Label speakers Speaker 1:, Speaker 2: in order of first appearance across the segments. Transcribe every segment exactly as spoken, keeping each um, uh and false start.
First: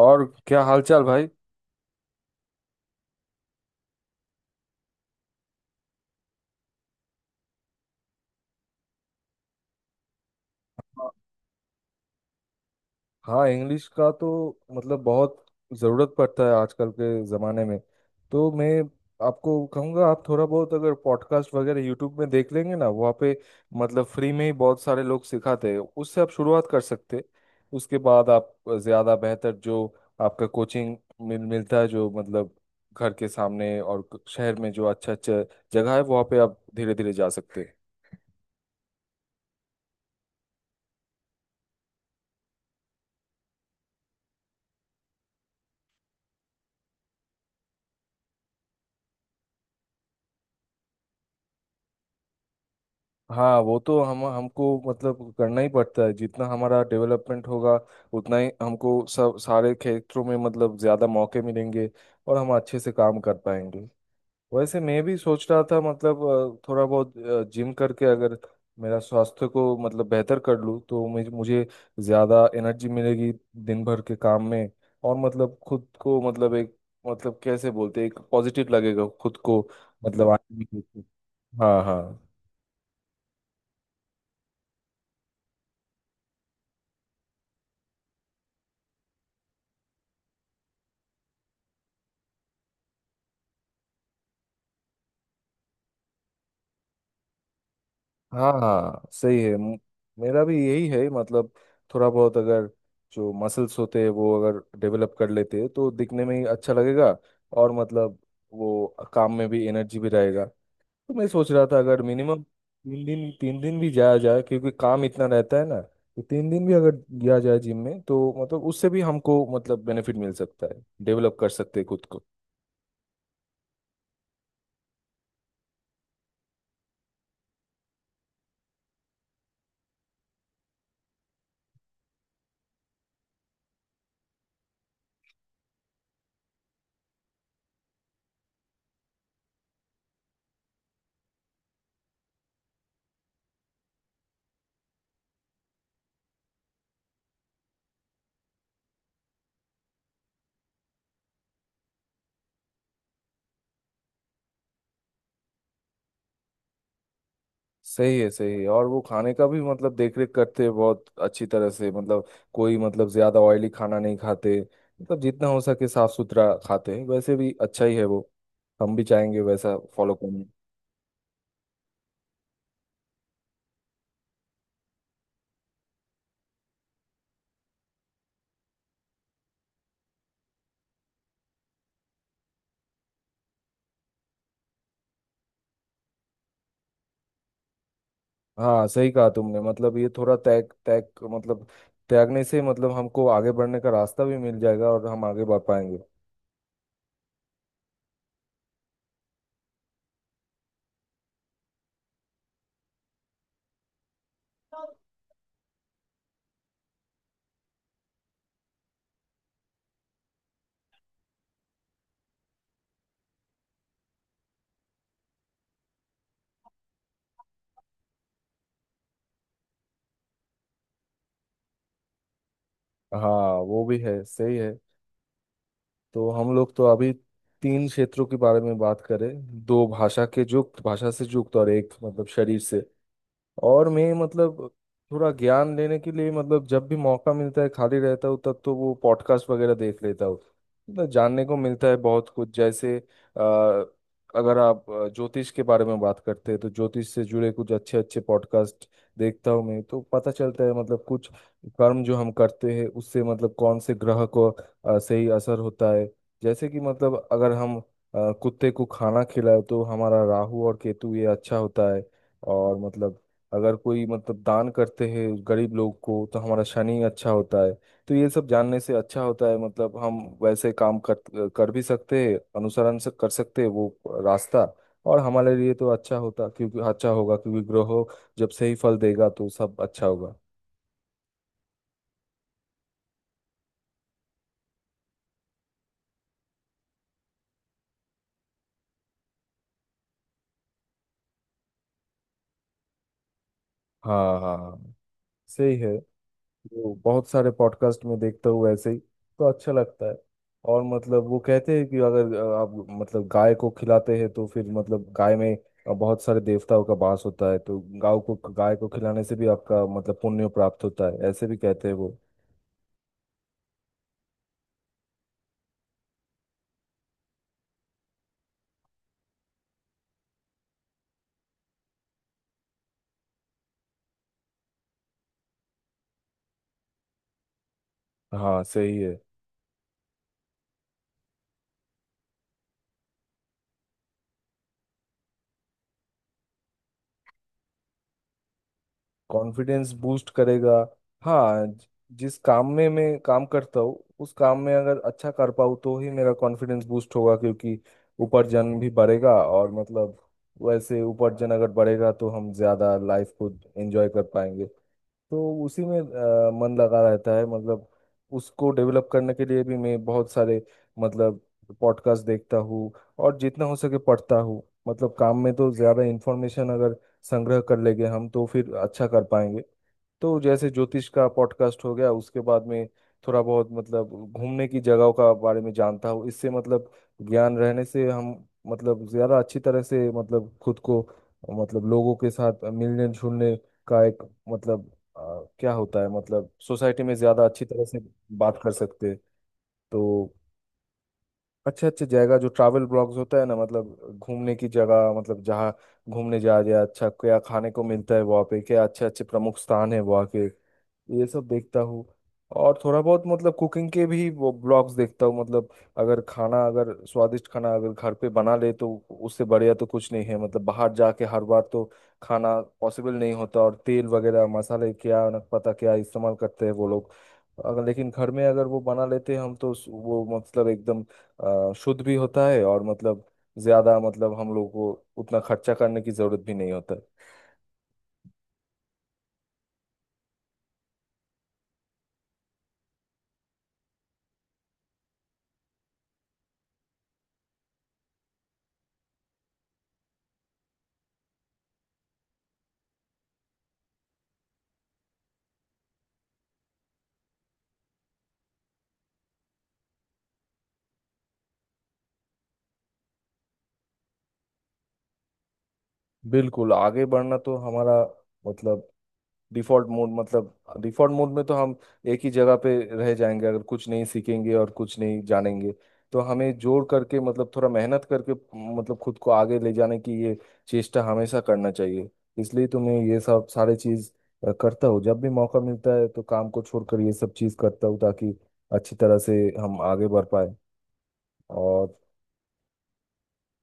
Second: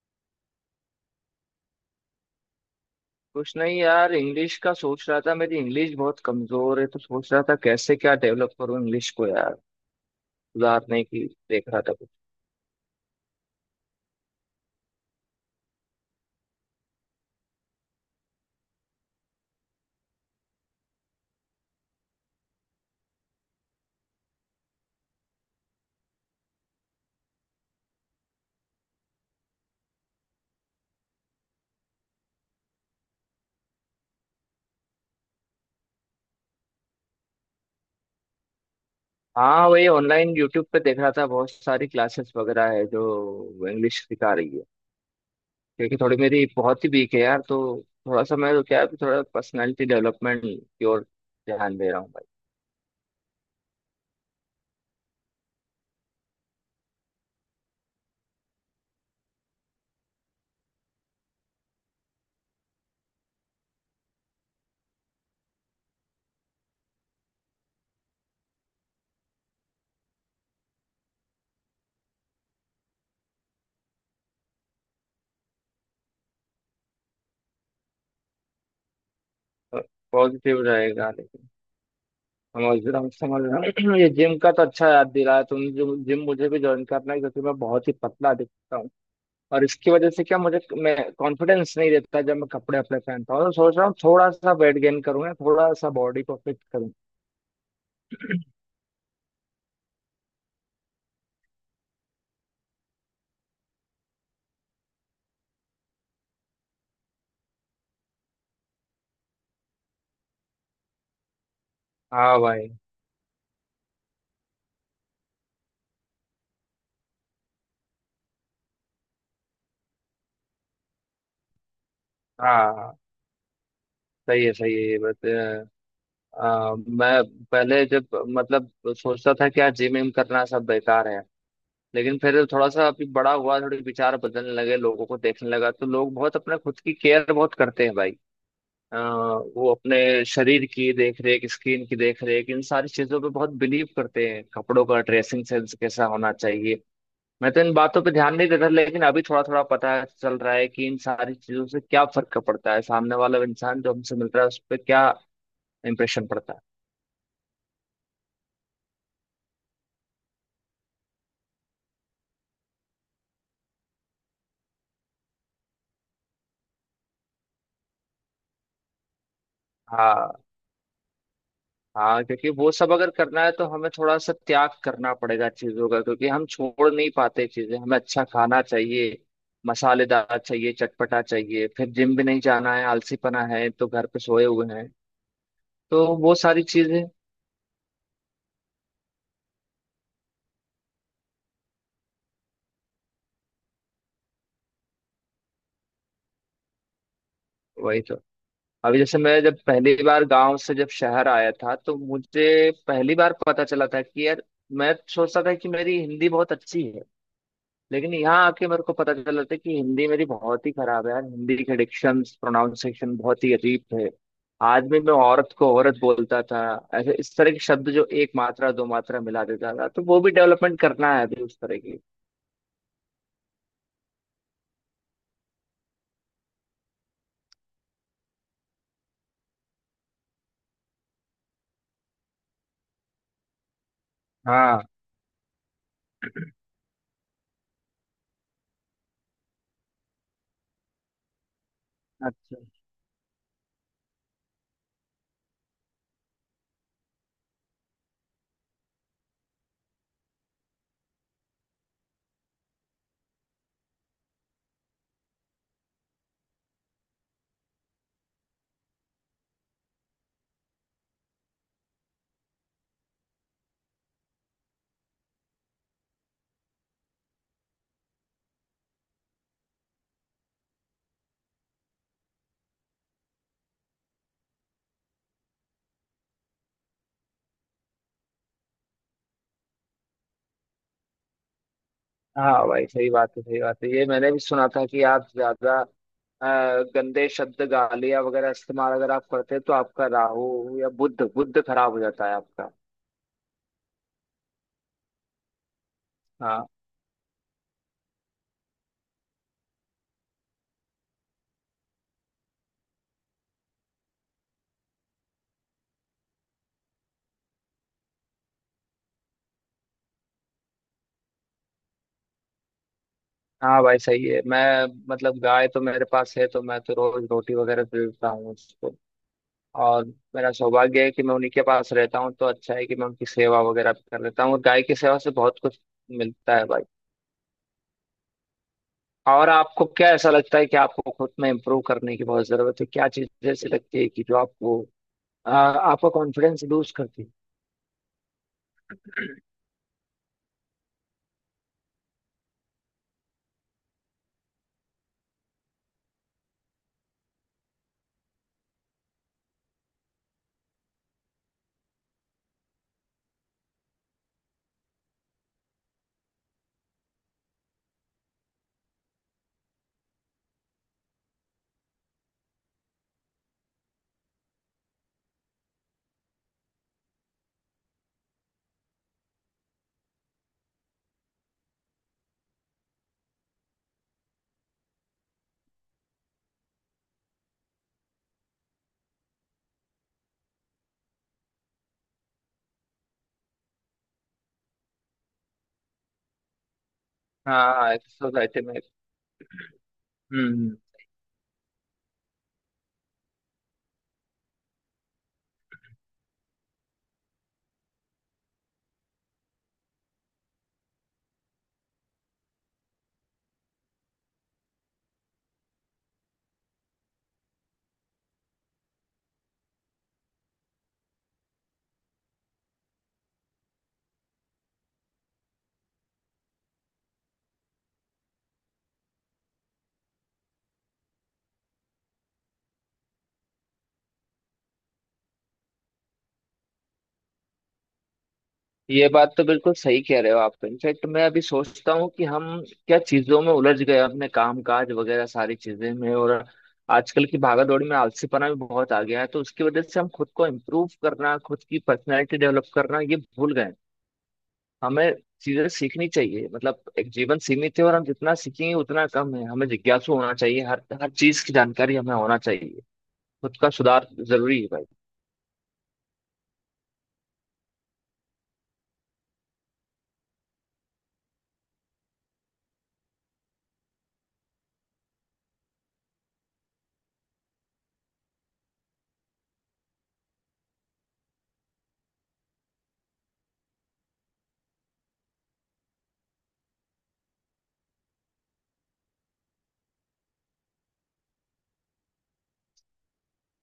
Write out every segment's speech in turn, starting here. Speaker 1: और क्या हालचाल भाई।
Speaker 2: कुछ नहीं यार, इंग्लिश का सोच रहा था। मेरी इंग्लिश बहुत कमजोर है तो सोच रहा था कैसे क्या डेवलप करूँ इंग्लिश को, यार सुधारने
Speaker 1: हाँ।
Speaker 2: की। देख रहा था कुछ।
Speaker 1: हाँ, इंग्लिश का तो मतलब बहुत ज़रूरत पड़ता है आजकल के ज़माने में। तो मैं आपको कहूँगा आप थोड़ा बहुत अगर पॉडकास्ट वगैरह यूट्यूब में देख लेंगे ना वहाँ पे मतलब फ्री में ही बहुत सारे लोग सिखाते हैं उससे आप शुरुआत कर सकते हैं। उसके बाद आप ज़्यादा बेहतर जो आपका कोचिंग मिल मिलता है जो मतलब घर के सामने और शहर में जो अच्छा अच्छा जगह है वहाँ पे आप धीरे धीरे जा सकते हैं।
Speaker 2: हाँ, वही ऑनलाइन यूट्यूब पे देख रहा था, बहुत सारी क्लासेस वगैरह है जो इंग्लिश सिखा रही है। क्योंकि थोड़ी मेरी बहुत ही वीक है यार, तो थोड़ा सा मैं तो क्या है, थोड़ा पर्सनालिटी डेवलपमेंट की ओर ध्यान दे रहा हूँ भाई।
Speaker 1: हाँ, वो तो हम हमको मतलब करना ही पड़ता है, जितना हमारा डेवलपमेंट होगा उतना ही हमको सब सारे क्षेत्रों में मतलब ज़्यादा मौके मिलेंगे और हम अच्छे से काम कर पाएंगे। वैसे मैं भी सोच रहा था मतलब अ, थोड़ा बहुत जिम करके अगर मेरा स्वास्थ्य को मतलब बेहतर कर लूँ तो मुझे मुझे ज़्यादा एनर्जी मिलेगी दिन भर के काम में। और मतलब खुद को मतलब एक मतलब कैसे बोलते हैं, एक पॉजिटिव लगेगा खुद को मतलब हम्म। आने
Speaker 2: पॉजिटिव
Speaker 1: में खुद
Speaker 2: रहेगा, लेकिन
Speaker 1: को। हाँ हाँ।
Speaker 2: समझ रहा हूँ, समझ रहा हूँ। ये जिम का तो अच्छा याद दिलाया तुम। जिम जिम मुझे भी ज्वाइन करना है, क्योंकि मैं बहुत ही पतला दिखता हूँ। और इसकी वजह से क्या, मुझे मैं कॉन्फिडेंस नहीं रहता जब मैं कपड़े अपने पहनता हूँ। तो सोच रहा हूँ थोड़ा सा वेट गेन करूँ या थोड़ा सा बॉडी को फिट करूँ।
Speaker 1: हाँ सही है। म- मेरा भी यही है मतलब थोड़ा बहुत अगर जो मसल्स होते हैं वो अगर डेवलप कर लेते हैं तो दिखने में ही अच्छा लगेगा। और मतलब वो काम में भी एनर्जी भी रहेगा। तो मैं सोच रहा था अगर
Speaker 2: हाँ
Speaker 1: मिनिमम
Speaker 2: भाई,
Speaker 1: तीन दिन तीन दिन भी जाया जाए, क्योंकि काम इतना रहता है ना, तो तीन दिन भी अगर गया जाए जिम में तो मतलब उससे भी हमको मतलब बेनिफिट मिल सकता है, डेवलप कर सकते हैं खुद को।
Speaker 2: हाँ सही है, सही है ये बात। अ, अ, मैं पहले जब मतलब सोचता था कि यार, जिम विम करना सब बेकार है। लेकिन फिर थोड़ा सा अभी बड़ा हुआ, थोड़े विचार बदलने लगे, लोगों को देखने लगा तो लोग बहुत अपने खुद की केयर बहुत करते हैं भाई। अ, वो अपने शरीर की देख रेख, स्किन की देख रेख, इन सारी चीजों पे बहुत बिलीव करते हैं, कपड़ों का ड्रेसिंग सेंस कैसा होना चाहिए। मैं तो इन बातों पे ध्यान नहीं देता, लेकिन अभी थोड़ा थोड़ा पता चल रहा है कि इन सारी चीजों से क्या फर्क पड़ता है, सामने वाला इंसान जो हमसे मिल रहा है उस पर क्या इम्प्रेशन पड़ता है।
Speaker 1: सही है सही है। और वो खाने का भी मतलब देख रेख करते हैं बहुत अच्छी तरह से, मतलब कोई मतलब ज्यादा ऑयली खाना नहीं खाते, मतलब जितना हो सके साफ सुथरा खाते हैं, वैसे भी अच्छा ही है वो। हम भी चाहेंगे वैसा फॉलो
Speaker 2: हाँ,
Speaker 1: करना।
Speaker 2: हाँ, क्योंकि वो सब अगर करना है तो हमें थोड़ा सा त्याग करना पड़ेगा चीजों का, क्योंकि हम छोड़ नहीं पाते चीजें। हमें अच्छा खाना चाहिए, मसालेदार चाहिए, चटपटा चाहिए, फिर जिम भी नहीं जाना है, आलसीपना है तो घर पे सोए हुए हैं। तो वो सारी चीजें।
Speaker 1: हाँ सही कहा तुमने, मतलब ये थोड़ा त्याग त्याग मतलब त्यागने से मतलब हमको आगे बढ़ने का रास्ता भी मिल जाएगा और हम आगे बढ़ पाएंगे।
Speaker 2: वही तो। अभी जैसे मैं जब पहली बार गांव से जब शहर आया था तो मुझे पहली बार पता चला था कि यार, मैं सोचता था कि मेरी हिंदी बहुत अच्छी है, लेकिन यहाँ आके मेरे को पता चला था कि हिंदी मेरी बहुत ही खराब है यार। हिंदी के डिक्शन, प्रोनाउंसिएशन बहुत ही अजीब थे। आदमी में औरत को औरत बोलता था, ऐसे इस तरह के शब्द जो एक मात्रा दो मात्रा मिला देता था। तो वो भी डेवलपमेंट करना है अभी उस तरह की।
Speaker 1: हाँ वो भी है, सही है। तो हम लोग तो अभी तीन क्षेत्रों के बारे में बात करें, दो भाषा के युक्त भाषा से युक्त और एक मतलब शरीर से। और मैं मतलब
Speaker 2: हाँ।
Speaker 1: थोड़ा ज्ञान लेने के लिए मतलब जब भी मौका मिलता है खाली रहता हूँ तब तो वो पॉडकास्ट वगैरह देख लेता हूँ। मतलब जानने को मिलता है बहुत कुछ,
Speaker 2: अच्छा।
Speaker 1: जैसे अ, अगर आप अ, ज्योतिष के बारे में बात करते हैं तो ज्योतिष से जुड़े कुछ अच्छे अच्छे पॉडकास्ट देखता हूँ मैं, तो पता चलता है मतलब कुछ कर्म जो हम करते हैं उससे मतलब कौन से ग्रह को अ, सही असर होता है। जैसे कि मतलब अगर हम अ, कुत्ते को खाना खिलाए तो हमारा राहु और केतु ये अच्छा होता है। और मतलब अगर कोई मतलब दान करते हैं गरीब लोग को तो हमारा शनि अच्छा होता है। तो ये सब जानने से अच्छा होता है, मतलब हम वैसे काम कर कर भी सकते हैं, अनुसरण से कर सकते हैं वो रास्ता और हमारे लिए तो अच्छा होता क्योंकि अच्छा होगा क्योंकि ग्रह जब सही फल देगा तो सब अच्छा होगा।
Speaker 2: हाँ भाई, सही बात है, सही बात है। ये मैंने भी सुना था कि आप ज्यादा अ, गंदे शब्द गालियाँ वगैरह इस्तेमाल अगर आप करते हैं तो आपका राहु या बुध बुध खराब हो जाता है आपका।
Speaker 1: हाँ हाँ हाँ, सही है। वो बहुत सारे पॉडकास्ट में देखता हूँ ऐसे ही, तो अच्छा लगता है। और मतलब वो कहते हैं कि अगर अ, आप मतलब गाय को खिलाते हैं तो फिर मतलब गाय में अ, बहुत सारे देवताओं का वास होता है, तो गाय को गाय को खिलाने से भी आपका मतलब पुण्य प्राप्त होता है, ऐसे भी कहते हैं वो।
Speaker 2: हाँ भाई, सही है। मैं मतलब गाय तो मेरे पास है तो मैं तो रोज रोटी वगैरह दे देता हूँ उसको। और मेरा सौभाग्य है कि मैं उन्हीं के पास रहता हूँ, तो अच्छा है कि मैं उनकी सेवा वगैरह भी कर लेता हूँ। और गाय की सेवा से बहुत कुछ मिलता है भाई।
Speaker 1: हाँ सही है।
Speaker 2: और आपको क्या ऐसा लगता है कि आपको खुद में इम्प्रूव करने की बहुत जरूरत है? क्या चीज ऐसी लगती है कि जो आपको आ, आपका कॉन्फिडेंस लूज करती है?
Speaker 1: कॉन्फिडेंस बूस्ट करेगा। हाँ, ज- जिस काम में मैं काम करता हूँ उस काम में अगर अच्छा कर पाऊँ तो ही मेरा कॉन्फिडेंस बूस्ट होगा, क्योंकि उपार्जन भी बढ़ेगा और मतलब वैसे उपार्जन अगर बढ़ेगा तो हम ज़्यादा लाइफ को एंजॉय कर पाएंगे। तो उसी में अ, मन लगा रहता है, मतलब उसको डेवलप करने के लिए भी मैं बहुत सारे मतलब पॉडकास्ट देखता हूँ और जितना हो सके पढ़ता हूँ। मतलब काम में तो ज़्यादा इन्फॉर्मेशन अगर संग्रह कर लेंगे हम तो फिर अच्छा कर पाएंगे। तो जैसे ज्योतिष का पॉडकास्ट हो गया, उसके बाद में थोड़ा बहुत मतलब घूमने की जगहों का बारे में जानता हूँ, इससे मतलब ज्ञान रहने से हम मतलब ज्यादा अच्छी तरह से मतलब खुद को मतलब लोगों के साथ मिलने जुलने का एक मतलब अ, क्या होता है मतलब सोसाइटी में ज्यादा अच्छी तरह
Speaker 2: हाँ,
Speaker 1: से
Speaker 2: एक
Speaker 1: बात
Speaker 2: सोसाइटी
Speaker 1: कर
Speaker 2: में।
Speaker 1: सकते हैं। तो
Speaker 2: हम्म।
Speaker 1: अच्छे अच्छे जगह जो ट्रैवल ब्लॉग्स होता है ना, मतलब घूमने की जगह मतलब जहाँ घूमने जा रहे हैं, अच्छा क्या खाने को मिलता है वहाँ पे, क्या अच्छे अच्छे प्रमुख स्थान है वहाँ के, ये सब देखता हूँ। और थोड़ा बहुत मतलब कुकिंग के भी वो ब्लॉग्स देखता हूँ। मतलब अगर खाना अगर स्वादिष्ट खाना अगर घर पे बना ले तो उससे बढ़िया तो कुछ नहीं है, मतलब बाहर जाके हर बार तो खाना पॉसिबल नहीं होता, और तेल वगैरह मसाले क्या न पता क्या इस्तेमाल करते हैं वो लोग, अगर लेकिन घर में अगर वो बना लेते हैं हम तो उस- वो मतलब एकदम अ, शुद्ध भी होता है और मतलब ज्यादा मतलब हम लोग को उतना खर्चा करने की जरूरत भी नहीं होता है।
Speaker 2: ये बात तो बिल्कुल सही कह रहे हो आप। इनफैक्ट मैं अभी सोचता हूँ कि हम क्या चीजों में उलझ गए, अपने काम काज वगैरह सारी चीजें में। और आजकल की भागदौड़ में आलसीपना भी बहुत आ गया है, तो उसकी वजह से हम खुद को इम्प्रूव करना, खुद की पर्सनैलिटी डेवलप करना ये भूल गए हैं। हमें चीजें सीखनी चाहिए। मतलब एक जीवन सीमित है और हम जितना सीखेंगे उतना कम है। हमें जिज्ञासु होना चाहिए, हर हर चीज की जानकारी हमें होना चाहिए। खुद का सुधार जरूरी है भाई।
Speaker 1: बिल्कुल, आगे बढ़ना तो हमारा मतलब डिफॉल्ट मोड, मतलब डिफॉल्ट मोड में तो हम एक ही जगह पे रह जाएंगे अगर कुछ नहीं सीखेंगे और कुछ नहीं जानेंगे। तो हमें जोड़ करके मतलब थोड़ा मेहनत करके मतलब खुद को आगे ले जाने की ये चेष्टा हमेशा करना चाहिए। इसलिए तो मैं ये सब सारे चीज अ, करता हूँ, जब भी मौका मिलता है तो काम को छोड़कर ये सब चीज करता हूँ ताकि अच्छी तरह से हम आगे बढ़ पाए। और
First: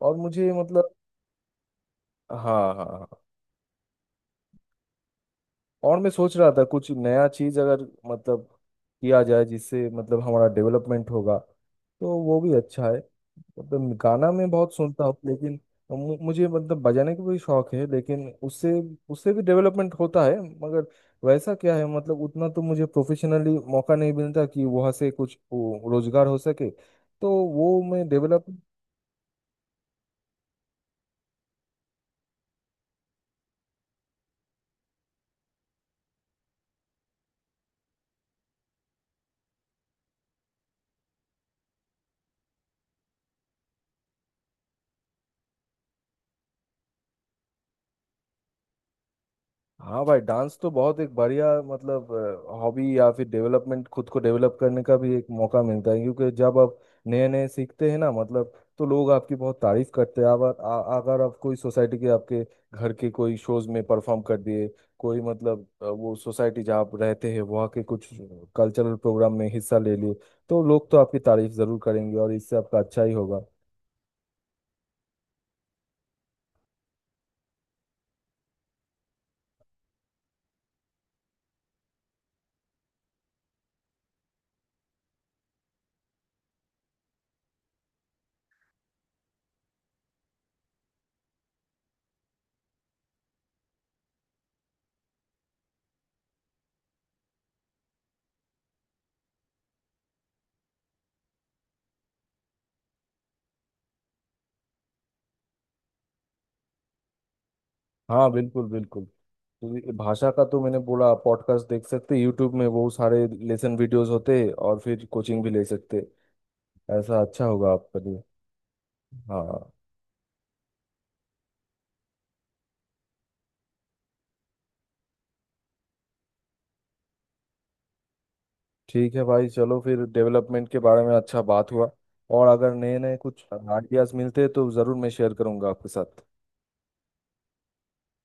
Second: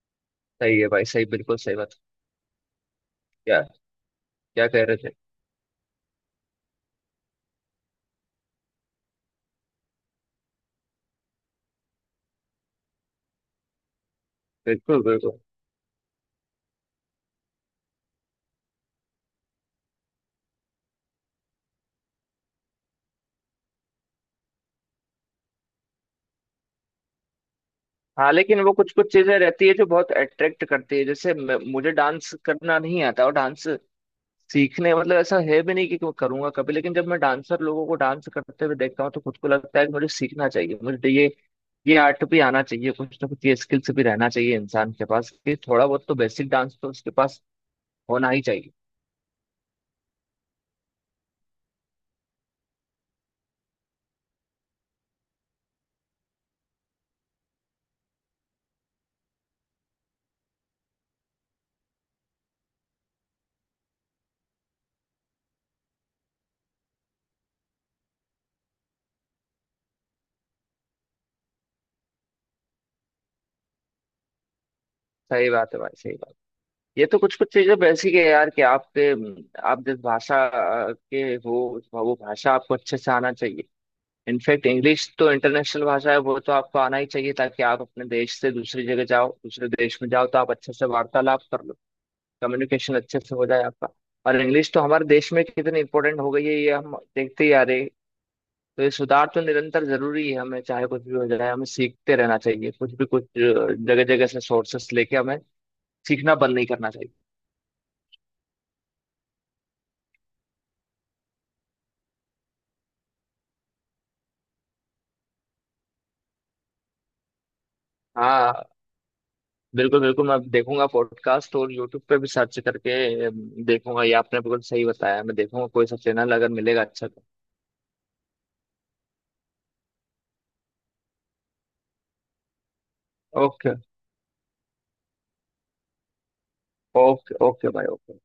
Speaker 1: और मुझे
Speaker 2: सही है
Speaker 1: मतलब
Speaker 2: भाई, सही, बिल्कुल सही बात।
Speaker 1: हाँ हाँ हाँ।
Speaker 2: क्या, क्या कह रहे थे?
Speaker 1: और मैं सोच रहा था कुछ नया चीज़ अगर मतलब किया जाए जिससे मतलब हमारा डेवलपमेंट होगा तो वो भी अच्छा है। मतलब गाना मैं बहुत
Speaker 2: बिल्कुल,
Speaker 1: सुनता हूँ
Speaker 2: बिल्कुल।
Speaker 1: लेकिन मु- मुझे मतलब बजाने का भी शौक है, लेकिन उससे उससे भी डेवलपमेंट होता है, मगर वैसा क्या है मतलब उतना तो मुझे प्रोफेशनली मौका नहीं मिलता कि वहाँ से कुछ वो रोजगार हो सके, तो वो मैं
Speaker 2: हाँ
Speaker 1: डेवलप।
Speaker 2: लेकिन वो कुछ कुछ चीजें रहती है जो बहुत अट्रैक्ट करती है, जैसे म- मुझे डांस करना नहीं आता। और डांस सीखने, मतलब ऐसा है भी नहीं कि मैं करूंगा कभी, लेकिन जब मैं डांसर लोगों को डांस करते हुए देखता हूँ तो खुद को लगता है कि मुझे सीखना चाहिए, मुझे ये ये आर्ट भी आना चाहिए। कुछ ना कुछ ये स्किल्स भी रहना चाहिए इंसान के पास कि थोड़ा बहुत तो बेसिक डांस तो उसके पास होना ही चाहिए।
Speaker 1: हाँ भाई, डांस तो बहुत एक बढ़िया मतलब हॉबी, या फिर डेवलपमेंट खुद को डेवलप करने का भी एक मौका मिलता है, क्योंकि जब आप नए नए सीखते हैं ना मतलब तो लोग आपकी बहुत तारीफ करते हैं। अगर आ- अगर आप कोई सोसाइटी के आपके घर के कोई शोज में परफॉर्म कर दिए, कोई मतलब अ, वो सोसाइटी जहाँ आप रहते हैं वहाँ के कुछ कल्चरल प्रोग्राम में हिस्सा ले लिए, तो लोग तो आपकी तारीफ जरूर करेंगे और इससे आपका अच्छा ही होगा।
Speaker 2: सही बात है भाई, सही बात। ये तो कुछ कुछ चीजें बेसिक है यार कि आपके आप जिस भाषा अ, के हो उस- वो भाषा आपको अच्छे से आना चाहिए। इनफैक्ट इंग्लिश तो इंटरनेशनल भाषा है, वो तो आपको आना ही चाहिए, ताकि आप अपने देश से दूसरी जगह जाओ, दूसरे देश में जाओ, तो आप अच्छे से वार्तालाप कर लो, कम्युनिकेशन अच्छे से हो जाए आपका। और इंग्लिश तो हमारे देश में कितनी इंपॉर्टेंट हो गई है ये हम देखते ही आ रहे हैं। तो ये सुधार तो निरंतर जरूरी है, हमें चाहे कुछ भी हो जाए हमें सीखते रहना चाहिए, कुछ भी, कुछ जगह जगह से सोर्सेस लेके हमें सीखना बंद नहीं करना चाहिए।
Speaker 1: हाँ बिल्कुल बिल्कुल। तो ये भाषा का तो मैंने बोला पॉडकास्ट देख सकते, यूट्यूब में बहुत सारे लेसन वीडियोस होते, और फिर कोचिंग भी ले सकते, ऐसा अच्छा होगा आपके लिए।
Speaker 2: हाँ
Speaker 1: हाँ।
Speaker 2: बिल्कुल, बिल्कुल। मैं देखूंगा पॉडकास्ट और यूट्यूब पे भी सर्च करके अम, देखूंगा। ये आपने बिल्कुल सही बताया, मैं देखूंगा कोई सा चैनल अगर मिलेगा अच्छा तो।
Speaker 1: ठीक है भाई, चलो फिर डेवलपमेंट के बारे में अच्छा बात हुआ, और अगर नए नए कुछ
Speaker 2: ओके,
Speaker 1: आइडियाज मिलते हैं तो ज़रूर मैं शेयर करूंगा आपके साथ।
Speaker 2: ओके ओके भाई, ओके।